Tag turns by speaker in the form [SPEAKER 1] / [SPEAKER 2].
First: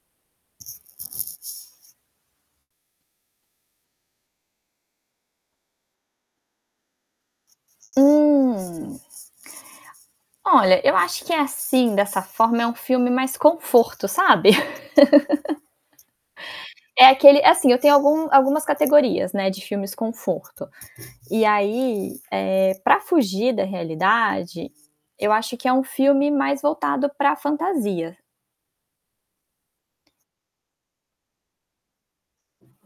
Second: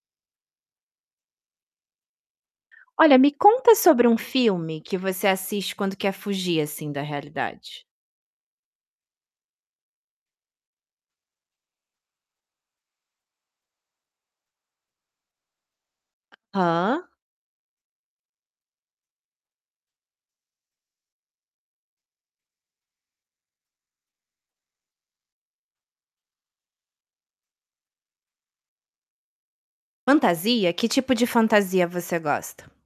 [SPEAKER 1] Olha, me conta sobre um filme que você assiste quando quer fugir assim da realidade.
[SPEAKER 2] Hum. Olha, eu acho que é assim, dessa forma, é um filme mais conforto, sabe? É
[SPEAKER 1] Aham.
[SPEAKER 2] aquele é, assim, eu tenho algum algumas categorias, né, de filmes conforto. E aí, eh, para fugir da realidade, eu acho que é um filme mais voltado para fantasia.
[SPEAKER 1] Fantasia? Que tipo de fantasia você gosta?